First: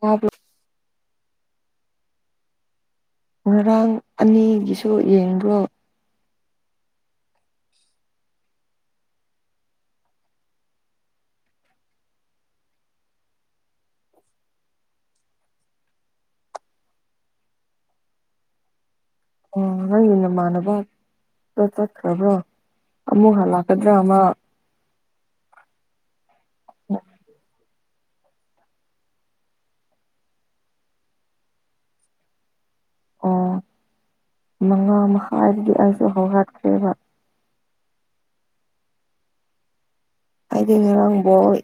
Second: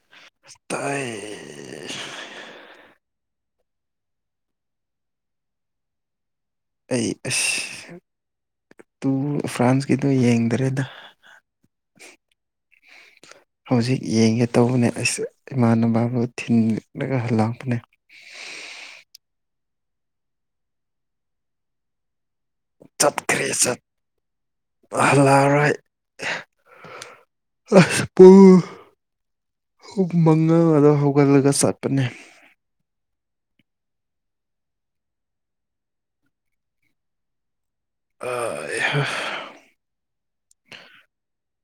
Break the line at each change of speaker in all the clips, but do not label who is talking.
ꯋꯥꯕ꯭ꯔꯨ
ꯑꯁ ꯇꯥꯏ
ꯉꯔꯥꯡ ꯑꯅꯤꯒꯤꯁꯨ ꯌꯦꯡꯕ꯭ꯔꯣ
ꯑꯩ ꯑꯁ ꯇꯨ ꯐ꯭ꯔꯥꯟꯁꯀꯤꯗꯨ ꯌꯦꯡꯗꯔꯦꯗ
[inaudible]
ꯍꯧꯖꯤꯛ ꯌꯦꯡꯒꯦ ꯇꯧꯕꯅꯦ ꯑꯁ ꯏꯃꯥꯟꯅꯕꯕꯨ ꯊꯤꯟꯂꯒ ꯍꯜꯂꯛꯄꯅꯦ
[inaudible] ꯑꯣ ꯅꯪꯒꯤ ꯅꯃꯥꯟꯅꯕ ꯗ ꯆꯠꯈ꯭ꯔꯕ꯭ꯔꯣ ꯑꯃꯨꯛ
ꯆꯠꯈ꯭ꯔꯦ ꯆꯠ
ꯍꯜꯂꯛꯀꯗ꯭ꯔꯥ ꯃꯥ
ꯍꯜꯂ ꯑꯔꯣꯏ ꯑꯁ ꯄꯨꯡ ꯄꯨꯡ ꯃꯉꯥꯗ ꯍꯧꯒꯠꯂꯒ ꯆꯠꯄꯅꯦ
ꯑꯣ ꯃꯉꯥ ꯃꯈꯥꯏꯗꯗꯤ ꯑꯩꯁꯨ ꯍꯧꯒꯠꯈ꯭ꯔꯦꯕ
ꯑꯥꯏꯍ
ꯑꯩꯗꯤ ꯉꯔꯥꯡ ꯕꯣꯏ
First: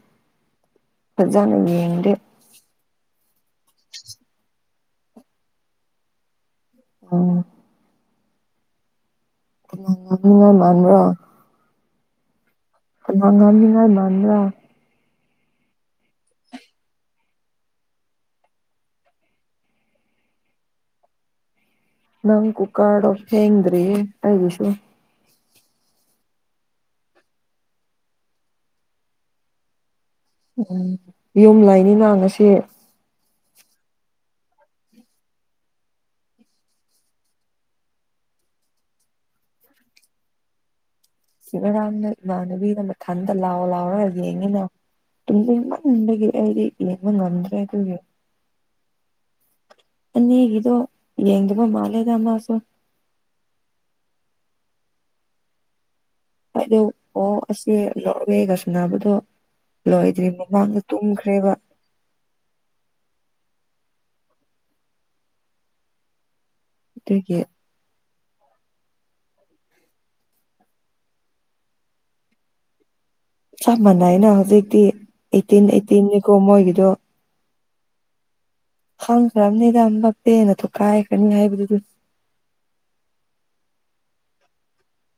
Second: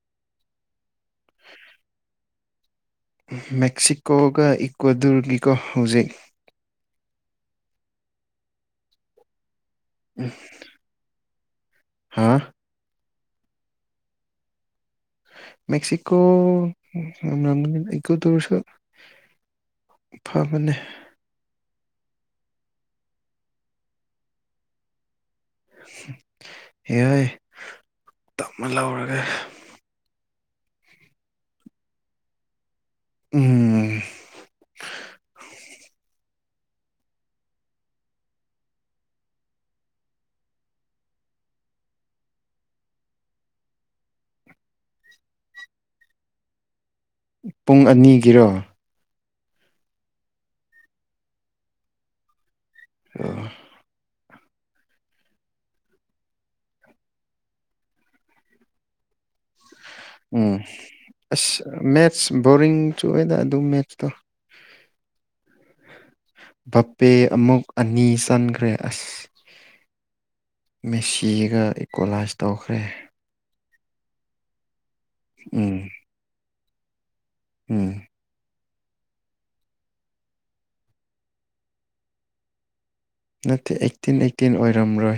ꯐꯖꯅ ꯌꯦꯡꯗꯦ
ꯃꯦꯛꯁꯤꯀꯣꯒ ꯏꯀ꯭ꯋꯥꯗꯨꯔꯒꯤꯀꯣ ꯍꯧꯖꯤꯛ
ꯎꯝ ꯀꯅꯥꯅ ꯃꯤꯅꯥꯏ ꯃꯥꯟꯕ꯭ꯔꯣ
ꯍꯥꯥ
ꯀꯅꯥꯅ ꯃꯤꯅꯥꯏ ꯃꯥꯟꯕ꯭ꯔꯥ
ꯃꯦꯛꯁꯤꯀꯣ [unintelligible] ꯏꯀꯣꯗꯨꯔꯁꯨ ꯐꯕꯅꯦ
ꯅꯪ ꯀꯨꯀꯔꯗꯣ ꯐꯦꯡꯗ꯭ꯔꯤꯌꯦ ꯑꯩꯒꯤꯁꯨ
ꯍꯦꯔꯩ ꯇꯞꯅ ꯂꯧꯔꯒꯦ
ꯎꯝ ꯌꯨꯝ ꯂꯩꯅꯤꯅ ꯉꯁꯤ
ꯎꯝ ꯎꯝ
ꯁꯤꯕꯔꯥꯝꯅ ꯏꯃꯥꯟꯅꯕꯤꯅ ꯃꯊꯟꯇ ꯂꯥꯎ ꯂꯥꯎꯔꯒ ꯌꯦꯡꯉꯤꯅ ꯇꯨꯝꯅꯤꯡꯃꯟꯕꯒꯤ ꯑꯩꯗꯤ ꯂꯩꯕ [unintelligible]
ꯄꯨꯡ ꯑꯅꯤꯒꯤꯔꯣ
ꯑꯅꯤꯒꯤꯗꯣ ꯌꯦꯡꯗꯕ ꯃꯥꯂꯦꯗ ꯃꯥꯁꯨ
ꯑ
ꯑꯗꯨ ꯑꯣ ꯑꯁꯤ ꯅꯣꯔꯋꯦꯒ ꯁꯥꯅꯕꯗꯣ ꯂꯣꯏꯗ꯭ꯔꯤ ꯃꯃꯥꯡꯗ ꯇꯨꯝꯈ꯭ꯔꯦꯕ
ꯑꯁ ꯃꯦꯠꯁ ꯕꯣꯔꯤꯡ ꯆꯨ ꯑꯦꯗ ꯑꯗꯨ ꯃꯦꯠꯁꯇꯣ ꯕꯄꯦ
ꯑꯗꯨꯒꯤ
ꯑꯃꯨꯛ ꯑꯅꯤ ꯆꯟꯈ꯭ꯔꯦ ꯑꯁ ꯃꯦꯁꯤꯒ ꯏꯀꯣꯂꯥꯏꯁ ꯇꯧꯈ꯭ꯔꯦ
ꯆꯞ ꯃꯥꯟꯅꯩꯅ ꯍꯧꯖꯤꯛꯇꯤ ꯑꯩꯠꯇꯤꯟ
ꯎꯝ
ꯑꯩꯠꯇꯤꯟꯅꯤꯀꯣ ꯃꯣꯏꯒꯤꯗꯣ
ꯎꯝ
ꯈꯪꯈ꯭ꯔꯕꯅꯤꯗ ꯑꯦꯝꯕꯥꯄꯦꯅ ꯊꯨꯀꯥꯏꯈ꯭ꯔꯅꯤ ꯍꯥꯏꯕꯗꯨꯗꯨꯗꯤ
ꯅꯠꯇꯦ ꯑꯩꯠꯇꯤꯟ ꯑꯩꯠꯇꯤꯟ ꯑꯣꯏꯔꯝꯔꯣꯏ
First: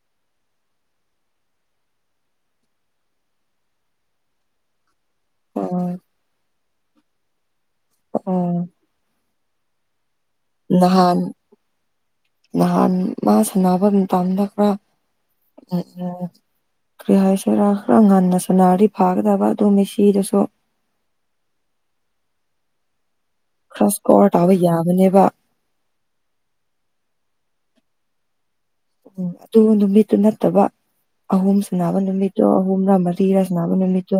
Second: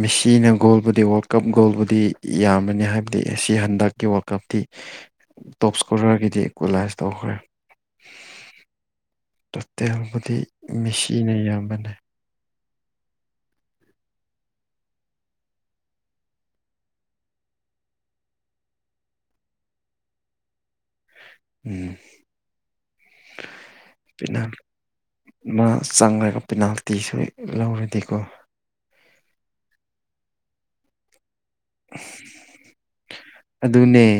ꯃꯤꯁꯤꯅ ꯒꯣꯜꯕꯨꯗꯤ ꯋꯥꯔꯜ ꯀꯞ ꯒꯣꯜꯕꯨꯗꯤ ꯌꯥꯝꯕꯅꯤ ꯍꯥꯏꯕꯗꯤ ꯑꯁꯤ ꯍꯟꯗꯛꯀꯤ ꯋꯥꯔꯜ ꯀꯞꯇꯤ
[inaudible]
ꯇꯣꯞ
ꯑꯣ
ꯁꯀꯣꯔꯔꯒꯤꯗꯤ ꯏꯀꯣꯂꯥꯏꯁ ꯇꯧꯈ꯭ꯔꯦ
ꯑꯣ
ꯇꯣꯇꯦꯜꯕꯨꯗꯤ
ꯅꯍꯥꯟ
ꯃꯦꯁꯤꯅ ꯌꯥꯝꯕꯅꯦ
ꯅꯍꯥꯟ ꯃꯥ ꯁꯥꯟꯅꯕ ꯃꯇꯝꯗ ꯈꯔ ꯎꯝ ꯎꯝ ꯀ꯭ꯔꯤ ꯍꯥꯏꯁꯤꯔ ꯈꯔ ꯉꯟꯅ ꯁꯥꯟꯅꯔꯗꯤ ꯐꯥꯒꯗꯕ ꯑꯗꯣ ꯃꯦꯁꯤꯗꯁꯨ
ꯎꯝ
ꯈꯔ ꯁꯀꯣꯔ
ꯄꯤꯅꯥꯜ
ꯇꯧꯕ ꯌꯥꯕꯅꯦꯕ
ꯃꯥ ꯆꯪꯂꯒ ꯄꯦꯅꯥꯜꯇꯤꯁꯦ ꯂꯧꯔꯗꯤꯀꯣ
ꯎꯝ ꯑꯗꯨ ꯅꯨꯃꯤꯠꯇꯨ ꯅꯠꯇꯕ ꯑꯍꯨꯝ ꯁꯥꯅꯕ ꯅꯨꯃꯤꯠꯇꯣ ꯑꯍꯨꯝꯔ ꯃꯔꯤꯔ ꯁꯥꯟꯅꯕ
ꯑꯗꯨꯅꯦ
ꯅꯨꯃꯤꯠꯇꯣ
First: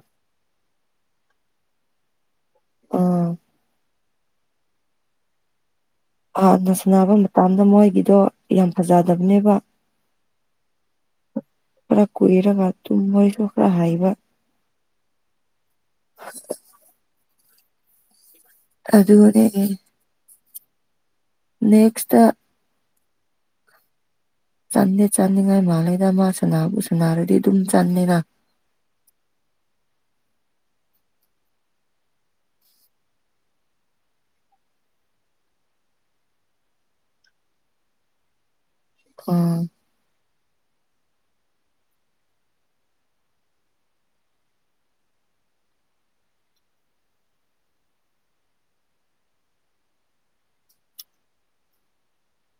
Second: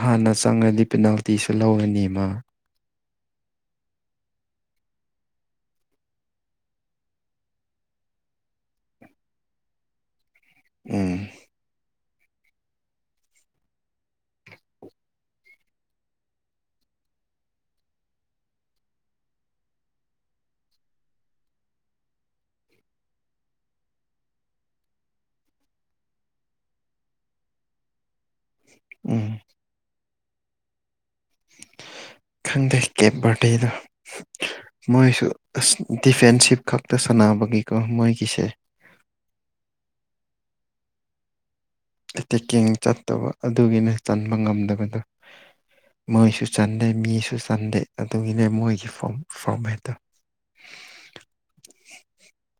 ꯍꯥꯟꯅ ꯆꯪꯉꯗꯤ ꯄꯦꯅꯥꯜꯇꯤꯁꯨ ꯂꯧꯔꯅꯤ ꯃꯥ
ꯑ ꯍꯥꯟꯅ ꯁꯥꯟꯅꯕ ꯃꯇꯝꯗꯣ ꯃꯣꯏꯒꯤꯗꯣ ꯌꯥꯝ ꯐꯖꯗꯕꯅꯦꯕ
ꯎꯝ
ꯈ ꯀꯨꯏꯔꯒ ꯇꯨꯝ ꯃꯣꯏꯁꯨ ꯈꯔ ꯍꯩꯕ ꯑꯗꯨꯒ [unintelligible] ꯅꯦꯛꯁꯇ ꯆꯟꯗꯤ ꯆꯟꯅꯤꯡꯉꯥꯏ ꯃꯥꯂꯤꯗ ꯃꯥ ꯁꯅꯥꯕꯨ ꯁꯅꯥꯔꯗꯤ ꯑꯗꯨꯝ ꯆꯟꯅꯤꯅ
ꯎꯝ ꯈꯪꯗꯦ ꯀꯦꯕ ꯕꯔꯗꯦꯗꯣ ꯃꯣꯏꯁꯨ ꯑꯁ ꯗꯤꯐꯦꯟꯁꯤꯞ ꯈꯛꯇ ꯁꯥꯟꯅꯕꯒꯤꯀꯣ ꯃꯣꯏꯒꯤꯁꯦ
ꯑꯣ
ꯇꯦꯛꯀꯤꯡ ꯆꯠꯇꯕ ꯑꯗꯨꯒꯤꯅ ꯆꯟꯕ ꯉꯝꯗꯕꯗꯣ ꯃꯣꯏꯁꯨ ꯆꯟꯗꯦ ꯃꯤꯁꯨ ꯆꯟꯗꯦ ꯑꯗꯨꯒꯤꯅꯦ ꯃꯣꯏꯒꯤ ꯐꯣꯔꯝ ꯐꯣꯔꯃꯦꯠꯇꯣ
[inaudible]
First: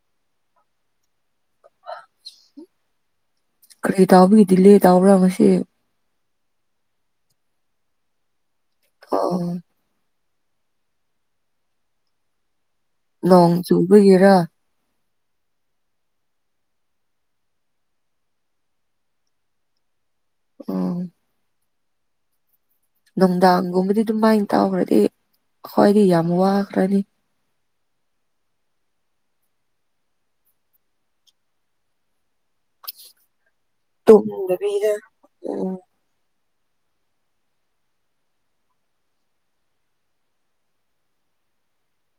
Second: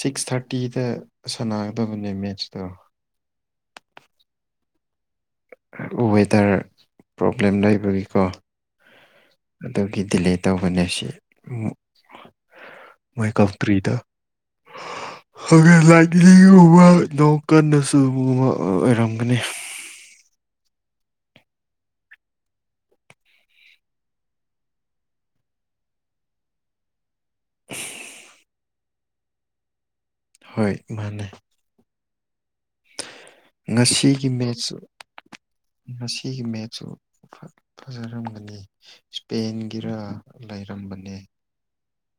ꯁꯤꯛꯁ ꯊꯥꯔꯇꯤꯗ ꯁꯥꯟꯅꯒꯗꯕꯅꯦ ꯃꯦꯠꯁꯇꯣ
ꯀꯔꯤ ꯇꯥꯎꯕꯒꯤ ꯗꯤꯂꯦ ꯇꯥꯎꯕ꯭ꯔꯥ ꯉꯁꯤ
ꯋꯦꯗꯔ ꯄ꯭ꯔꯣꯕ꯭ꯂꯦꯝ ꯂꯩꯕꯒꯤꯀꯣ
ꯑꯥ
ꯑꯗꯨꯒꯤ ꯗꯤꯂꯦ ꯇꯧꯕꯅꯦ ꯁꯤ ꯑꯃꯨꯛ ꯃꯣꯏ
ꯅꯣꯡ
ꯀꯛꯇ꯭ꯔꯤꯗꯥ
ꯆꯨꯕꯒꯤꯔ [inaudible]
ꯍꯣꯔꯦꯟ ꯂꯥꯏ ꯗꯤꯜꯂꯤ ꯌꯧꯕ ꯌꯧ ꯀꯥꯟꯗꯁꯨ ꯑꯃ ꯑꯣꯏꯔꯝꯒꯅꯤ
ꯎꯝ ꯅꯨꯡꯗꯥꯡꯒꯨꯝꯕꯗꯤ ꯑꯗꯨꯃꯥꯏꯟ ꯇꯥꯎꯈ꯭ꯔꯗꯤ ꯑꯩꯈꯣꯏꯗꯤ ꯌꯥꯝ ꯋꯥꯈ꯭ꯔꯅꯤ
[inaudible] ꯍꯣꯏ ꯃꯥꯟꯅꯦ ꯉꯁꯤꯒꯤ ꯃꯦꯠꯁꯨ
ꯇꯨꯝꯗꯕꯤꯗ ꯎꯝ
ꯉꯁꯤꯒꯤ ꯃꯦꯠꯁꯨ ꯚ ꯐꯖꯔꯝꯒꯅꯤ ꯏꯁꯄꯦꯟꯒꯤꯔꯥ ꯂꯩꯔꯝꯕꯅꯦ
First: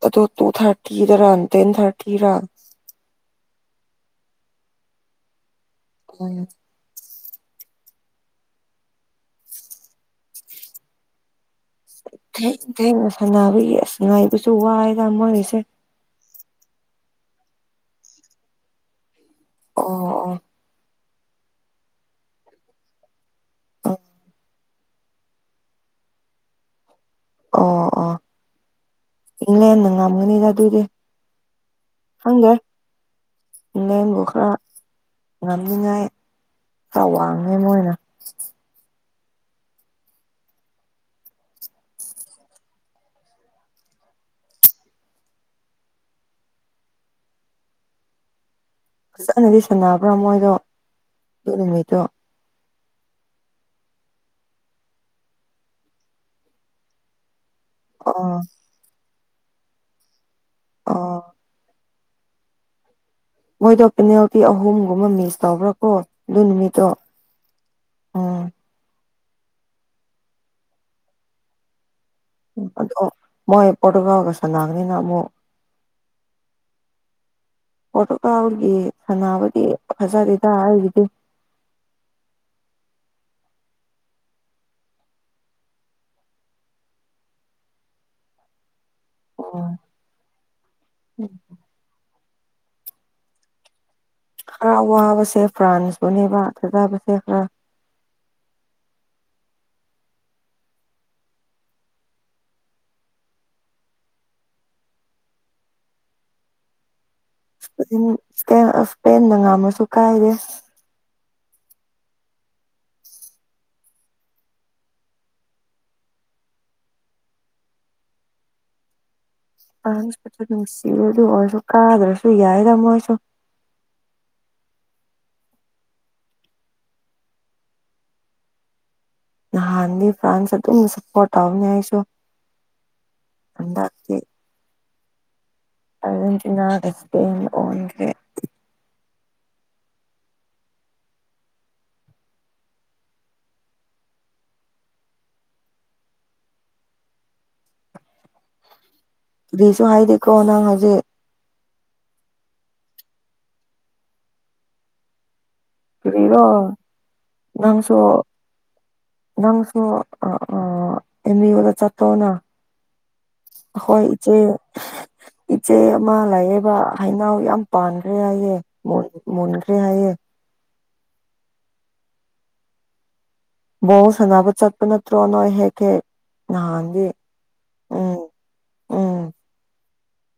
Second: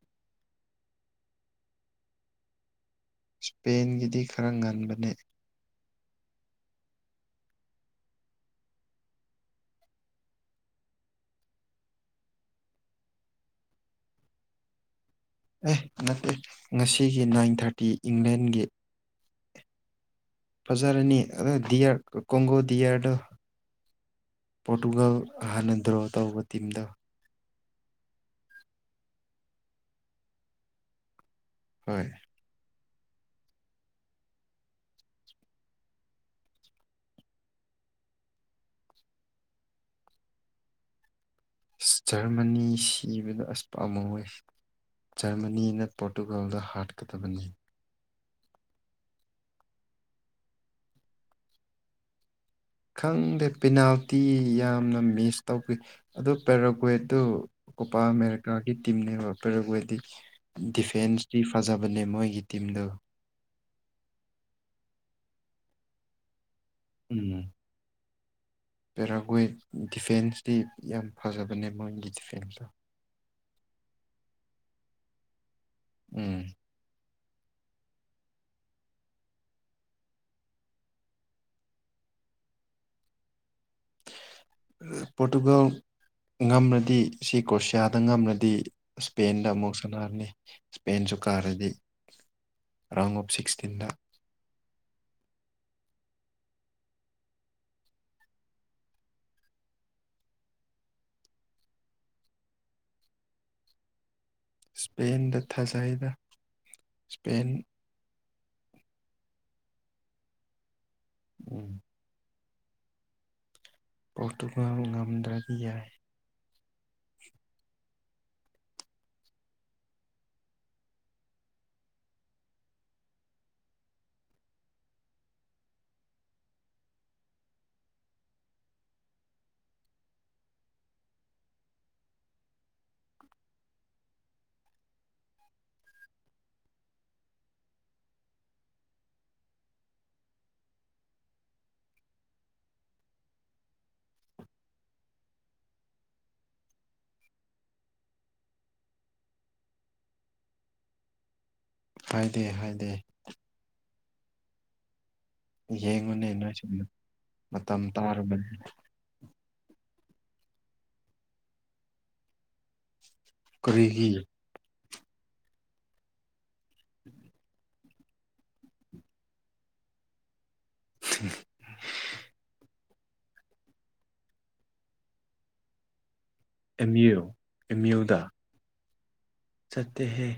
ꯑꯗꯣ ꯇꯨ ꯊꯥꯔꯇꯤꯗꯔꯥ ꯇꯦꯟ ꯊꯥꯔꯇꯤꯔꯥ
ꯏꯁꯄꯦꯟꯒꯤꯗꯤ ꯈꯔ ꯉꯟꯕꯅꯦ
ꯎꯝ ꯊꯦꯡ ꯊꯦꯡꯅ ꯁꯥꯟꯅꯕꯒꯤ ꯑꯁ ꯉꯥꯏꯕꯗꯨꯁꯨ ꯋꯥꯏ ꯌꯥꯝ ꯃꯣꯏꯁꯦ
ꯑꯦꯍ ꯅꯠꯇꯦ ꯉꯁꯤꯒꯤ ꯅꯥꯏꯟ ꯊꯥꯔꯇꯤ ꯏꯪꯂꯦꯟꯒꯤ
ꯑꯣ ꯑꯣ
ꯐꯖꯥꯔꯅꯤ ꯑꯗꯣ ꯗꯤꯌꯥꯔ ꯀꯣꯡꯒꯣ ꯗꯤꯌꯥꯔꯗꯣ
ꯑꯣ ꯑꯣ
ꯄꯣꯔꯇꯨꯒꯜ ꯍꯥꯟꯅ ꯗ꯭ꯔꯣ ꯇꯧꯕ ꯇꯤꯝꯗ
ꯑꯣ ꯑꯣ ꯏꯪꯂꯦꯟꯟꯅ ꯉꯝꯒꯅꯤꯗ ꯑꯗꯨꯗꯤ
ꯍꯣꯏ
ꯈꯪꯗꯦ ꯏꯪꯂꯦꯟꯕꯨ ꯈꯔ ꯉꯝꯅꯤꯡꯉꯥꯏ ꯈꯔ ꯋꯥꯡꯉꯦ ꯃꯣꯏꯅ
ꯑꯁ ꯖꯔꯃꯅꯤ ꯁꯤꯕꯗꯣ ꯑꯁ ꯄꯥꯝꯃꯨꯋꯦ ꯖꯔꯃꯅꯤꯅ ꯄꯣꯔꯇꯨꯒꯥꯜꯗꯣ ꯍꯥꯠꯀꯗꯕꯅꯤ
ꯐꯖꯅꯗꯤ ꯁꯥꯟꯅꯕ꯭ꯔꯥ ꯃꯣꯏꯗꯣ ꯑꯗꯨ ꯅꯨꯃꯤꯠꯇꯣ
ꯈꯪꯗꯦ ꯄꯦꯅꯥꯜꯇꯤ ꯌꯥꯝꯅ ꯃꯤꯁ ꯇꯧꯕꯤ ꯑꯗꯨ ꯄꯦꯔꯥꯀ꯭ꯋꯦꯠꯇꯨ ꯑꯣꯄꯥ
ꯑꯣ
ꯑꯃꯦꯔꯤꯀꯥꯒꯤ ꯇꯤꯝꯅꯦꯕ ꯄꯦꯔꯥꯒ꯭ꯋꯦꯠꯀꯤ ꯗꯤꯐꯦꯟꯁ
ꯑꯣ
ꯗꯤ ꯐꯖꯕꯅꯦ ꯃꯣꯏꯒꯤ ꯇꯤꯝꯗꯣ
ꯃꯣꯏꯗꯣ ꯄꯦꯅꯦꯜꯇꯤ ꯑꯍꯨꯝꯒꯨꯝꯕ ꯃꯤꯁ ꯇꯧꯕ꯭ꯔꯥ ꯀꯣ ꯑꯗꯨ ꯅꯨꯃꯤꯠꯇꯣ ꯎꯝ
ꯄꯦꯔꯥꯈ꯭ꯋꯦꯠ ꯗꯤꯐꯦꯟꯁꯇꯤ ꯌꯥꯝ ꯐꯖꯕꯅꯦ ꯃꯣꯏꯒꯤꯗꯤ
ꯑꯗꯣ ꯃꯣꯏ ꯄꯣꯔꯇꯨꯒꯜꯒ ꯁꯥꯟꯅꯥꯕꯅꯤꯅ ꯑꯃꯨꯛ
ꯎꯝ
ꯄꯣꯔꯇꯨꯀꯥꯜꯒꯤ ꯁꯥꯟꯅꯕꯗꯤ ꯐꯖꯗꯦꯗ ꯑꯩꯒꯤꯗꯤ
ꯄꯣꯔꯇꯨꯒꯜ ꯉꯝꯂꯗꯤ ꯁꯤ ꯀ꯭ꯔꯣꯁꯤꯌꯥꯗ ꯉꯝꯂꯗꯤ ꯏꯁꯄꯦꯟꯗ
ꯎꯝ
ꯑꯃꯨꯛ ꯁꯥꯟꯅꯔꯅꯤ ꯏꯁꯄꯦꯟꯁꯨ ꯀꯥꯔꯗꯤ ꯔꯥꯎꯟ ꯑꯣꯐ ꯁꯤꯛꯁꯇꯤꯟꯗ
ꯈꯔ ꯋꯥꯕꯁꯦ ꯐ꯭ꯔꯥꯟꯁꯇꯨꯅꯦꯕ ꯐꯖꯕꯁꯦ ꯈꯔ
ꯏꯁꯄꯦꯟꯗ ꯊꯥꯖꯩꯗꯥ ꯏꯁꯄꯦꯟ
ꯑꯗꯨꯝ ꯏꯁꯄꯦꯟ ꯏꯁꯄꯦꯟꯅ ꯉꯝꯃꯁꯨ ꯀꯥꯏꯗꯦ
ꯎꯝ ꯄꯣꯔꯇꯨꯒꯜ ꯉꯝꯗ꯭ꯔꯗꯤ ꯌꯥꯏ
ꯑꯍꯟꯁꯨꯁꯨ ꯅꯨꯡꯁꯤꯕꯗꯨ ꯑꯣꯏꯔꯁꯨ ꯀꯥꯗ꯭ꯔꯁꯨ ꯌꯥꯏꯗꯥ ꯃꯣꯏꯁꯨ ꯅꯍꯥꯟꯗꯤ ꯐ꯭ꯔꯥꯟꯁ ꯑꯗꯨꯝ ꯁꯞꯄꯣꯔꯠ ꯇꯧꯅꯤ ꯑꯩꯁꯨ ꯍꯥꯟꯗꯛꯇꯤ ꯑꯥꯔꯖꯦꯟꯇꯤꯅꯥꯒ ꯏꯁꯄꯦꯟꯒ ꯑꯣꯟꯈ꯭ꯔꯦ ꯀꯔꯤꯁꯨ ꯍꯥꯏꯗꯦꯀꯣ ꯅꯪ ꯍꯧꯖꯤꯛ
ꯍꯥꯏꯗꯦ ꯍꯥꯏꯗꯦ ꯌꯦꯡꯉꯨꯅꯦ
ꯀꯔꯤꯔꯣ
ꯅꯣꯏ ꯁꯨꯕꯤꯌꯣ ꯃꯇꯝ
ꯅꯪꯁꯨ
ꯇꯥꯔꯨꯕꯅꯤ
ꯅꯪꯁꯨ ꯑꯥ ꯑꯥ ꯑꯦꯝ ꯌꯨ ꯗ ꯆꯠꯄ꯭ꯔꯣ ꯅꯪ ꯑꯩꯈꯣꯏ
ꯀꯔꯤꯒꯤ
ꯏꯆꯦ ꯏꯆꯦ ꯑꯃ ꯂꯥꯏꯌꯦꯕ ꯍꯩꯅꯧ ꯌꯥꯝ ꯄꯥꯟꯗ꯭ꯔꯦ ꯍꯥꯏꯌꯦ ꯃꯨꯟ ꯃꯨꯟꯈ꯭ꯔꯦ ꯍꯥꯏꯌꯦ
[unintelligible]
ꯕꯣꯜ ꯁꯥꯟꯅꯕ ꯆꯠꯄ ꯅꯠꯇ꯭ꯔꯣ ꯅꯣꯏ ꯍꯦꯛ ꯍꯦꯛ
ꯑꯦꯝ
ꯅꯍꯥꯟꯗꯤ
ꯌꯨ ꯑꯦꯝ
ꯎꯝ
ꯌꯨꯗ
ꯎꯝ
ꯆꯠꯇꯦꯍꯦ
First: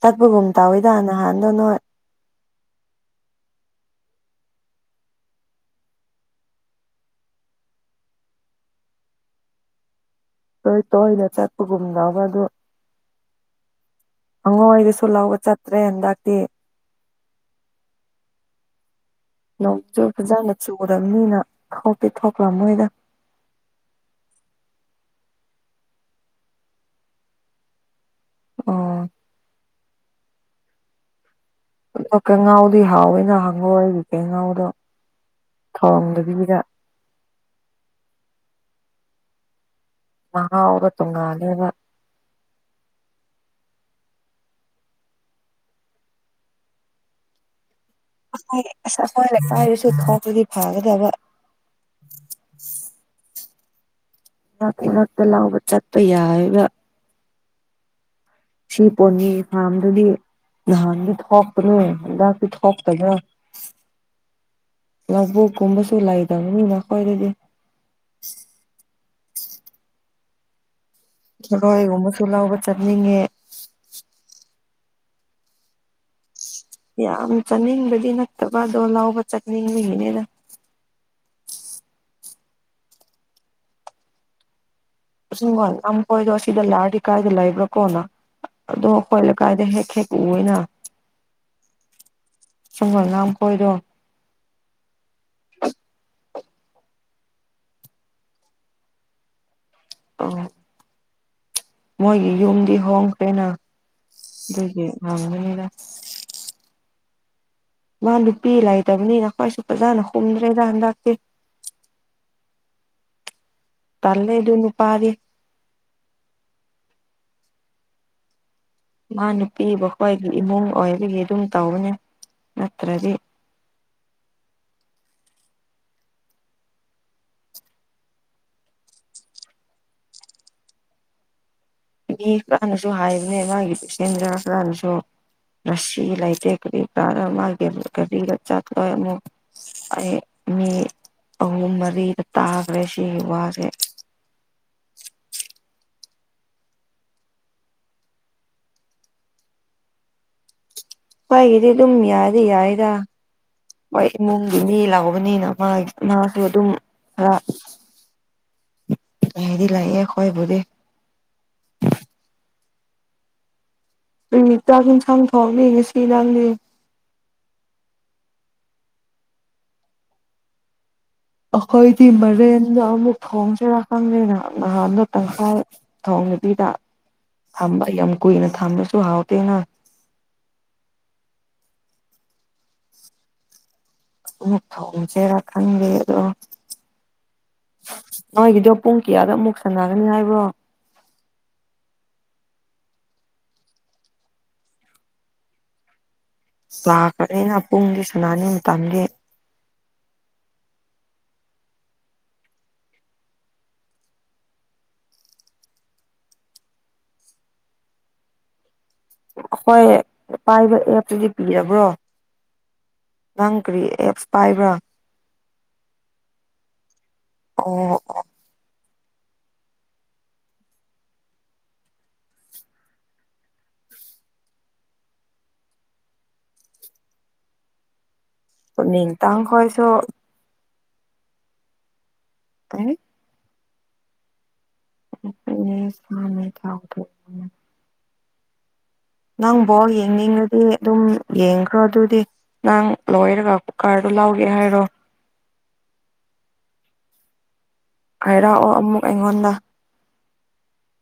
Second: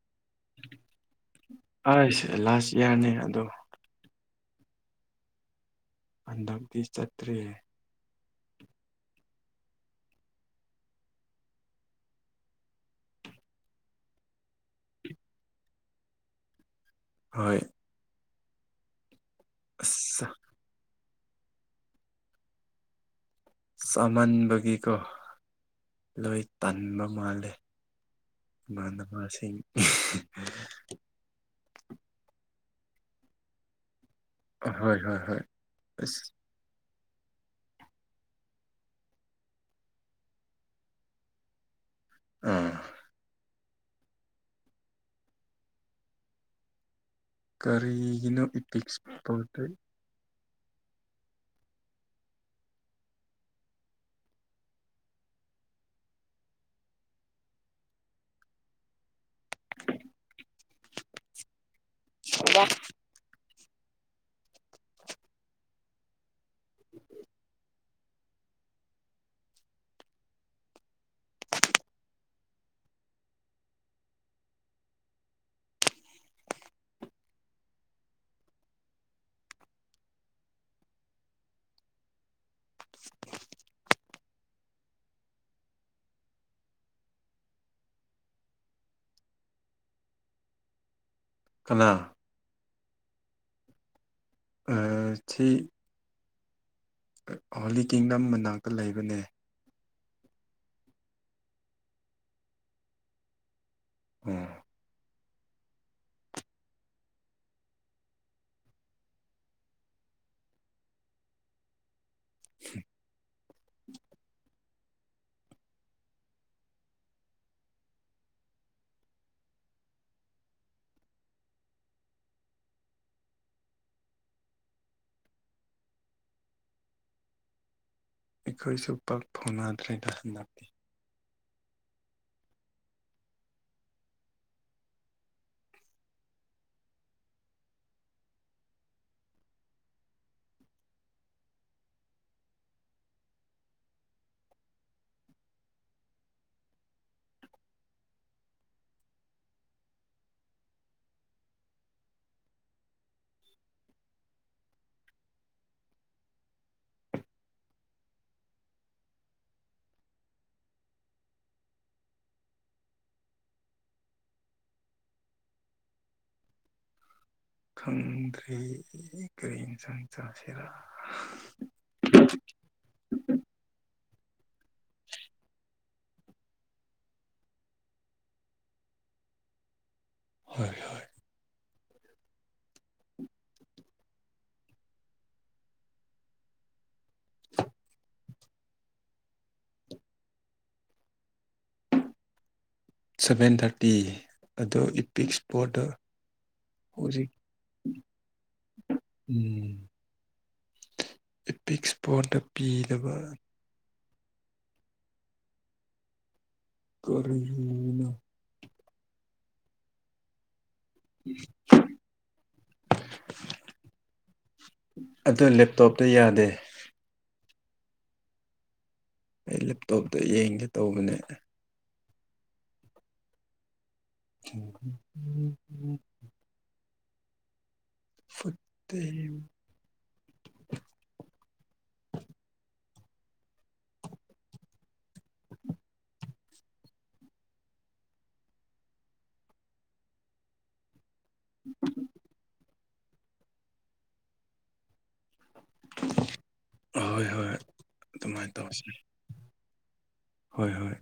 ꯆꯠꯄꯒꯨꯝ ꯇꯧꯋꯤꯗ ꯅꯍꯥꯟꯗꯣ ꯅꯣꯏ
ꯑꯩꯁ ꯂꯥꯁ ꯏꯌꯥꯔꯅꯦ ꯑꯗꯣ ꯍꯟꯗꯛꯇꯤ ꯆꯠꯇ꯭ꯔꯤ
ꯇꯣꯏ ꯇꯣꯏꯅ ꯆꯠꯄꯒꯨꯝ ꯂꯥꯎꯕ ꯑꯗꯨ ꯑꯉꯣꯏꯗꯨꯁꯨ ꯂꯧꯕ ꯆꯠꯇ꯭ꯔꯦ ꯍꯟꯗꯛꯇꯤ
ꯍꯣꯏ
ꯅꯣꯡꯁꯨꯨ
ꯑꯁ
ꯐꯖꯅ ꯆꯨꯔꯕꯅꯤꯅ ꯊꯣꯛꯇꯤ ꯊꯣꯛꯂꯝꯃꯣꯏꯗ
ꯆꯥꯃꯟꯕꯒꯤꯀꯣ ꯂꯣꯏ ꯇꯟꯕ ꯃꯥꯜꯂꯦ
ꯑꯣ
ꯏꯃꯥꯟꯅꯕꯁꯤꯡ
ꯐꯨꯠꯑꯒ ꯉꯧꯔꯗꯤ ꯍꯥꯎꯋꯤꯅ ꯍꯪꯉꯣꯢꯒꯤ ꯀꯩꯅꯣꯗꯣ
ꯍꯣꯏ ꯍꯣꯏ ꯍꯣꯏ ꯑꯁ
ꯊꯣꯡꯗꯗꯤ ꯄꯤꯖ ꯃꯍꯥꯎꯗꯣ ꯇꯣꯉꯥꯜꯂꯦꯕ
ꯎꯝ ꯀꯔꯤ
ꯑꯁ꯭ꯋꯥꯢ ꯑꯁ ꯑꯁ꯭ꯋꯥꯢ ꯂꯩꯀꯥꯏꯗꯁꯨ ꯊꯣꯡꯂꯗꯤ ꯐꯒꯗꯕ ꯉꯥꯛꯇ ꯉꯥꯛꯇ ꯂꯥꯎꯕ ꯆꯠꯄ ꯌꯥꯏꯕ ꯁꯤ ꯄꯣꯅꯤꯒꯤ ꯐꯥꯝꯗꯨꯗꯤ ꯅꯍꯥꯟꯗꯤ ꯊꯣꯛꯄꯅꯦ ꯍꯟꯗꯥꯛꯇꯤ ꯊꯣꯛꯇꯕ꯭ꯔꯣ ꯅꯣꯠꯕꯨꯛ ꯀꯨꯝꯕꯁꯨ ꯂꯩꯗꯕꯅꯤꯅ ꯅꯈꯣꯢꯗꯗꯤ ꯈꯦꯔꯣꯢꯒꯨꯝꯕꯁꯨ ꯂꯧꯕ ꯆꯠꯅꯤꯡꯉꯦ ꯌꯥꯝ ꯆꯥꯅꯤꯡꯕꯗꯤ ꯅꯠꯇꯕ ꯑꯗꯣ ꯂꯧꯕ ꯆꯠꯅꯤꯡꯕꯒꯤꯅꯤꯗ
[unintelligible]
ꯑꯁꯤꯡꯒꯣꯏ ꯑꯝ ꯀꯣꯏꯔꯖꯨ ꯑꯁꯤꯗ ꯂꯥꯔꯗꯤ ꯀꯥꯏꯗ ꯂꯩꯕ꯭ꯔꯥ ꯀꯣꯟꯅ ꯑꯗꯣ ꯑꯩꯈꯣꯏ ꯂꯩꯀꯥꯏꯗ ꯍꯦꯛ ꯍꯦꯛ ꯎꯋꯦꯅ
ꯀꯅꯥ
ꯁꯪꯒꯣꯜ ꯂꯝ ꯀꯣꯏꯔꯣ
ꯎꯝ ꯊꯤ ꯍꯣꯂꯤ ꯀꯤꯡꯗꯝ ꯃꯅꯥꯛꯇ ꯂꯩꯕꯅꯦ
ꯑꯣ ꯃꯣꯏꯒꯤ ꯌꯨꯝꯗꯤ ꯍꯣꯡꯈ꯭ꯔꯦꯅ
ꯎꯝ
ꯗꯨꯒꯤ ꯍꯪꯕꯅꯤꯗ ꯃꯥ ꯅꯨꯄꯤ ꯂꯩꯇꯕꯅꯤꯅ ꯀꯩꯁꯨ ꯐꯖꯅ ꯍꯨꯝꯗ꯭ꯔꯦꯗ ꯍꯟꯗꯛꯇꯤ
[unintelligible]
ꯇꯜꯂꯦ ꯑꯗꯨ ꯅꯨꯄꯥꯥꯗꯤ ꯃꯥ ꯅꯨꯞꯄꯤ ꯕꯨ ꯈꯣꯏꯕꯩ ꯏꯃꯨꯡ ꯑꯣꯏꯕꯒꯤ ꯗꯨꯝ ꯇꯧꯕꯅꯦ ꯅꯠꯇ꯭ꯔꯗꯤ
ꯑꯩꯈꯣꯏꯁꯨ ꯄꯥꯛ ꯐꯥꯎꯅꯗ꯭ꯔꯦꯗ ꯍꯟꯗꯛꯇꯤ
ꯃꯤ ꯀꯔꯥꯅꯁꯨ ꯍꯥꯏꯕꯅꯦ ꯃꯥꯒꯤ ꯄꯁꯦꯟꯗꯔ ꯈꯔꯅꯁꯨ ꯉꯁꯤꯒꯤ ꯂꯩꯇꯦ ꯀꯔꯤ ꯀꯥꯔ ꯃꯥꯒ‌ꯦꯝ ꯀꯔꯤꯗ ꯆꯠꯄ ꯑꯃꯨꯛ ꯑꯩ ꯃꯤ ꯑꯍꯨꯝ ꯃꯔꯤꯗ ꯇꯥꯒ꯭ꯔꯦ ꯁꯤꯒꯤ ꯋꯥꯁ‌ꯦ ꯈ‌ꯣꯏꯒꯤꯗꯤ ꯑꯗꯨꯝ ꯌꯥꯗꯤ ꯌꯥꯏꯗꯥ ꯃꯥꯏ ꯏꯃꯨꯡꯒꯤ ꯃꯤ ꯂꯥꯍꯧꯕꯅꯤꯅ ꯃꯥꯏ ꯃꯥꯁꯨ ꯑꯗꯨꯝ ꯈꯔ ꯂꯥꯗꯤ ꯂꯥꯑꯦ ꯑꯈꯣꯏꯕꯨꯗꯤ ꯌꯨꯝꯒꯤ ꯆꯥꯛ ꯍ‌ꯦꯟꯁꯥꯡ ꯊꯣꯡꯅꯤ ꯉꯁꯤ ꯂꯥꯡꯂꯤ
ꯈꯪꯗ꯭ꯔꯦ ꯀꯔꯤ ꯏꯟꯁꯥꯡ ꯆꯥꯁꯤꯔꯥ
ꯑꯈꯣꯏꯗꯤ ꯃꯔꯦꯟꯗꯨ ꯑꯃꯨꯛ ꯊꯣꯡꯁꯤꯔꯥ ꯈꯪꯗꯦꯅ ꯅꯍꯥꯟꯗꯨ ꯇꯪꯈꯥꯏ ꯊꯣꯡꯗꯕꯤꯗ ꯊꯝꯕ ꯌꯥꯝ ꯀꯨꯏꯅ ꯊꯝꯕꯁꯨ ꯍꯥꯎꯇꯦꯅ
ꯍꯣꯏ ꯍꯣꯏ
ꯑꯃꯨꯛ ꯊꯣꯡꯁꯤꯔꯥ ꯈꯪꯗꯦ ꯑꯗꯣ ꯅꯣꯏꯒꯤꯗ‌ꯣ ꯄꯨꯡ ꯀꯌꯥꯗ ꯑꯃꯨꯛ ꯁꯥꯅꯒꯅꯤ ꯍꯥꯏꯕ꯭ꯔꯣ
ꯁꯚꯦꯟ ꯊꯥꯔꯇꯤ ꯑꯗꯣ ꯏꯄꯤꯛ ꯏꯁꯄꯣꯔꯠꯇ
ꯄꯂꯥꯛ
ꯍꯧꯖꯤꯛ
ꯄꯔꯦꯅ ꯄꯨꯡꯒꯤ ꯁꯅꯥꯅꯤꯡ ꯃꯇꯝꯗꯤ
ꯎꯝ ꯏꯄꯤꯛ ꯏꯁꯄꯣꯠꯇ ꯄ‌ꯦꯂꯕ ꯀꯔꯤꯅ‌ꯣ ꯅꯤ
ꯑꯈꯣꯏ ꯄꯥꯏꯕ ꯑꯦꯞ ꯇꯨꯗꯤ ꯄꯤꯌꯕ꯭ꯔꯣ ꯅꯪ ꯀꯔꯤ ꯑꯦꯞꯁ ꯄꯥꯏꯕ꯭ꯔꯥ
ꯑꯗꯨ ꯂꯦꯕꯇꯣꯞꯇ ꯌꯥꯗꯦ
ꯑꯣ ꯑꯣ
ꯑꯩ ꯂꯦꯕꯇꯣꯞꯇ ꯌꯦꯡꯒꯦ ꯇꯧꯕꯅꯦ [unintelligible] ꯐꯨꯠ
ꯎꯅꯤꯡ ꯇꯥꯡ ꯈꯣꯏꯁꯨ ꯀꯩ [unintelligible] ꯅꯪ ꯕꯣꯜ ꯌꯦꯡꯅꯤꯡꯔꯗꯤ ꯗꯨꯝ ꯌꯦꯡꯈ꯭ꯔꯣ ꯑꯗꯨꯗꯤ ꯅꯪ ꯂꯣꯏꯔꯒ ꯀꯨꯀꯔꯗꯨ ꯂꯧꯒꯦ ꯍꯥꯏꯔꯣ
ꯍꯣꯏ ꯍꯣꯏ ꯑꯗꯨꯃꯥꯏꯅ
ꯍꯥꯏꯔꯑꯣ
ꯇꯧꯁꯤ
ꯑꯃꯨꯛ ꯑꯩꯉꯣꯟꯗ
ꯍꯣꯏ ꯍꯣꯏ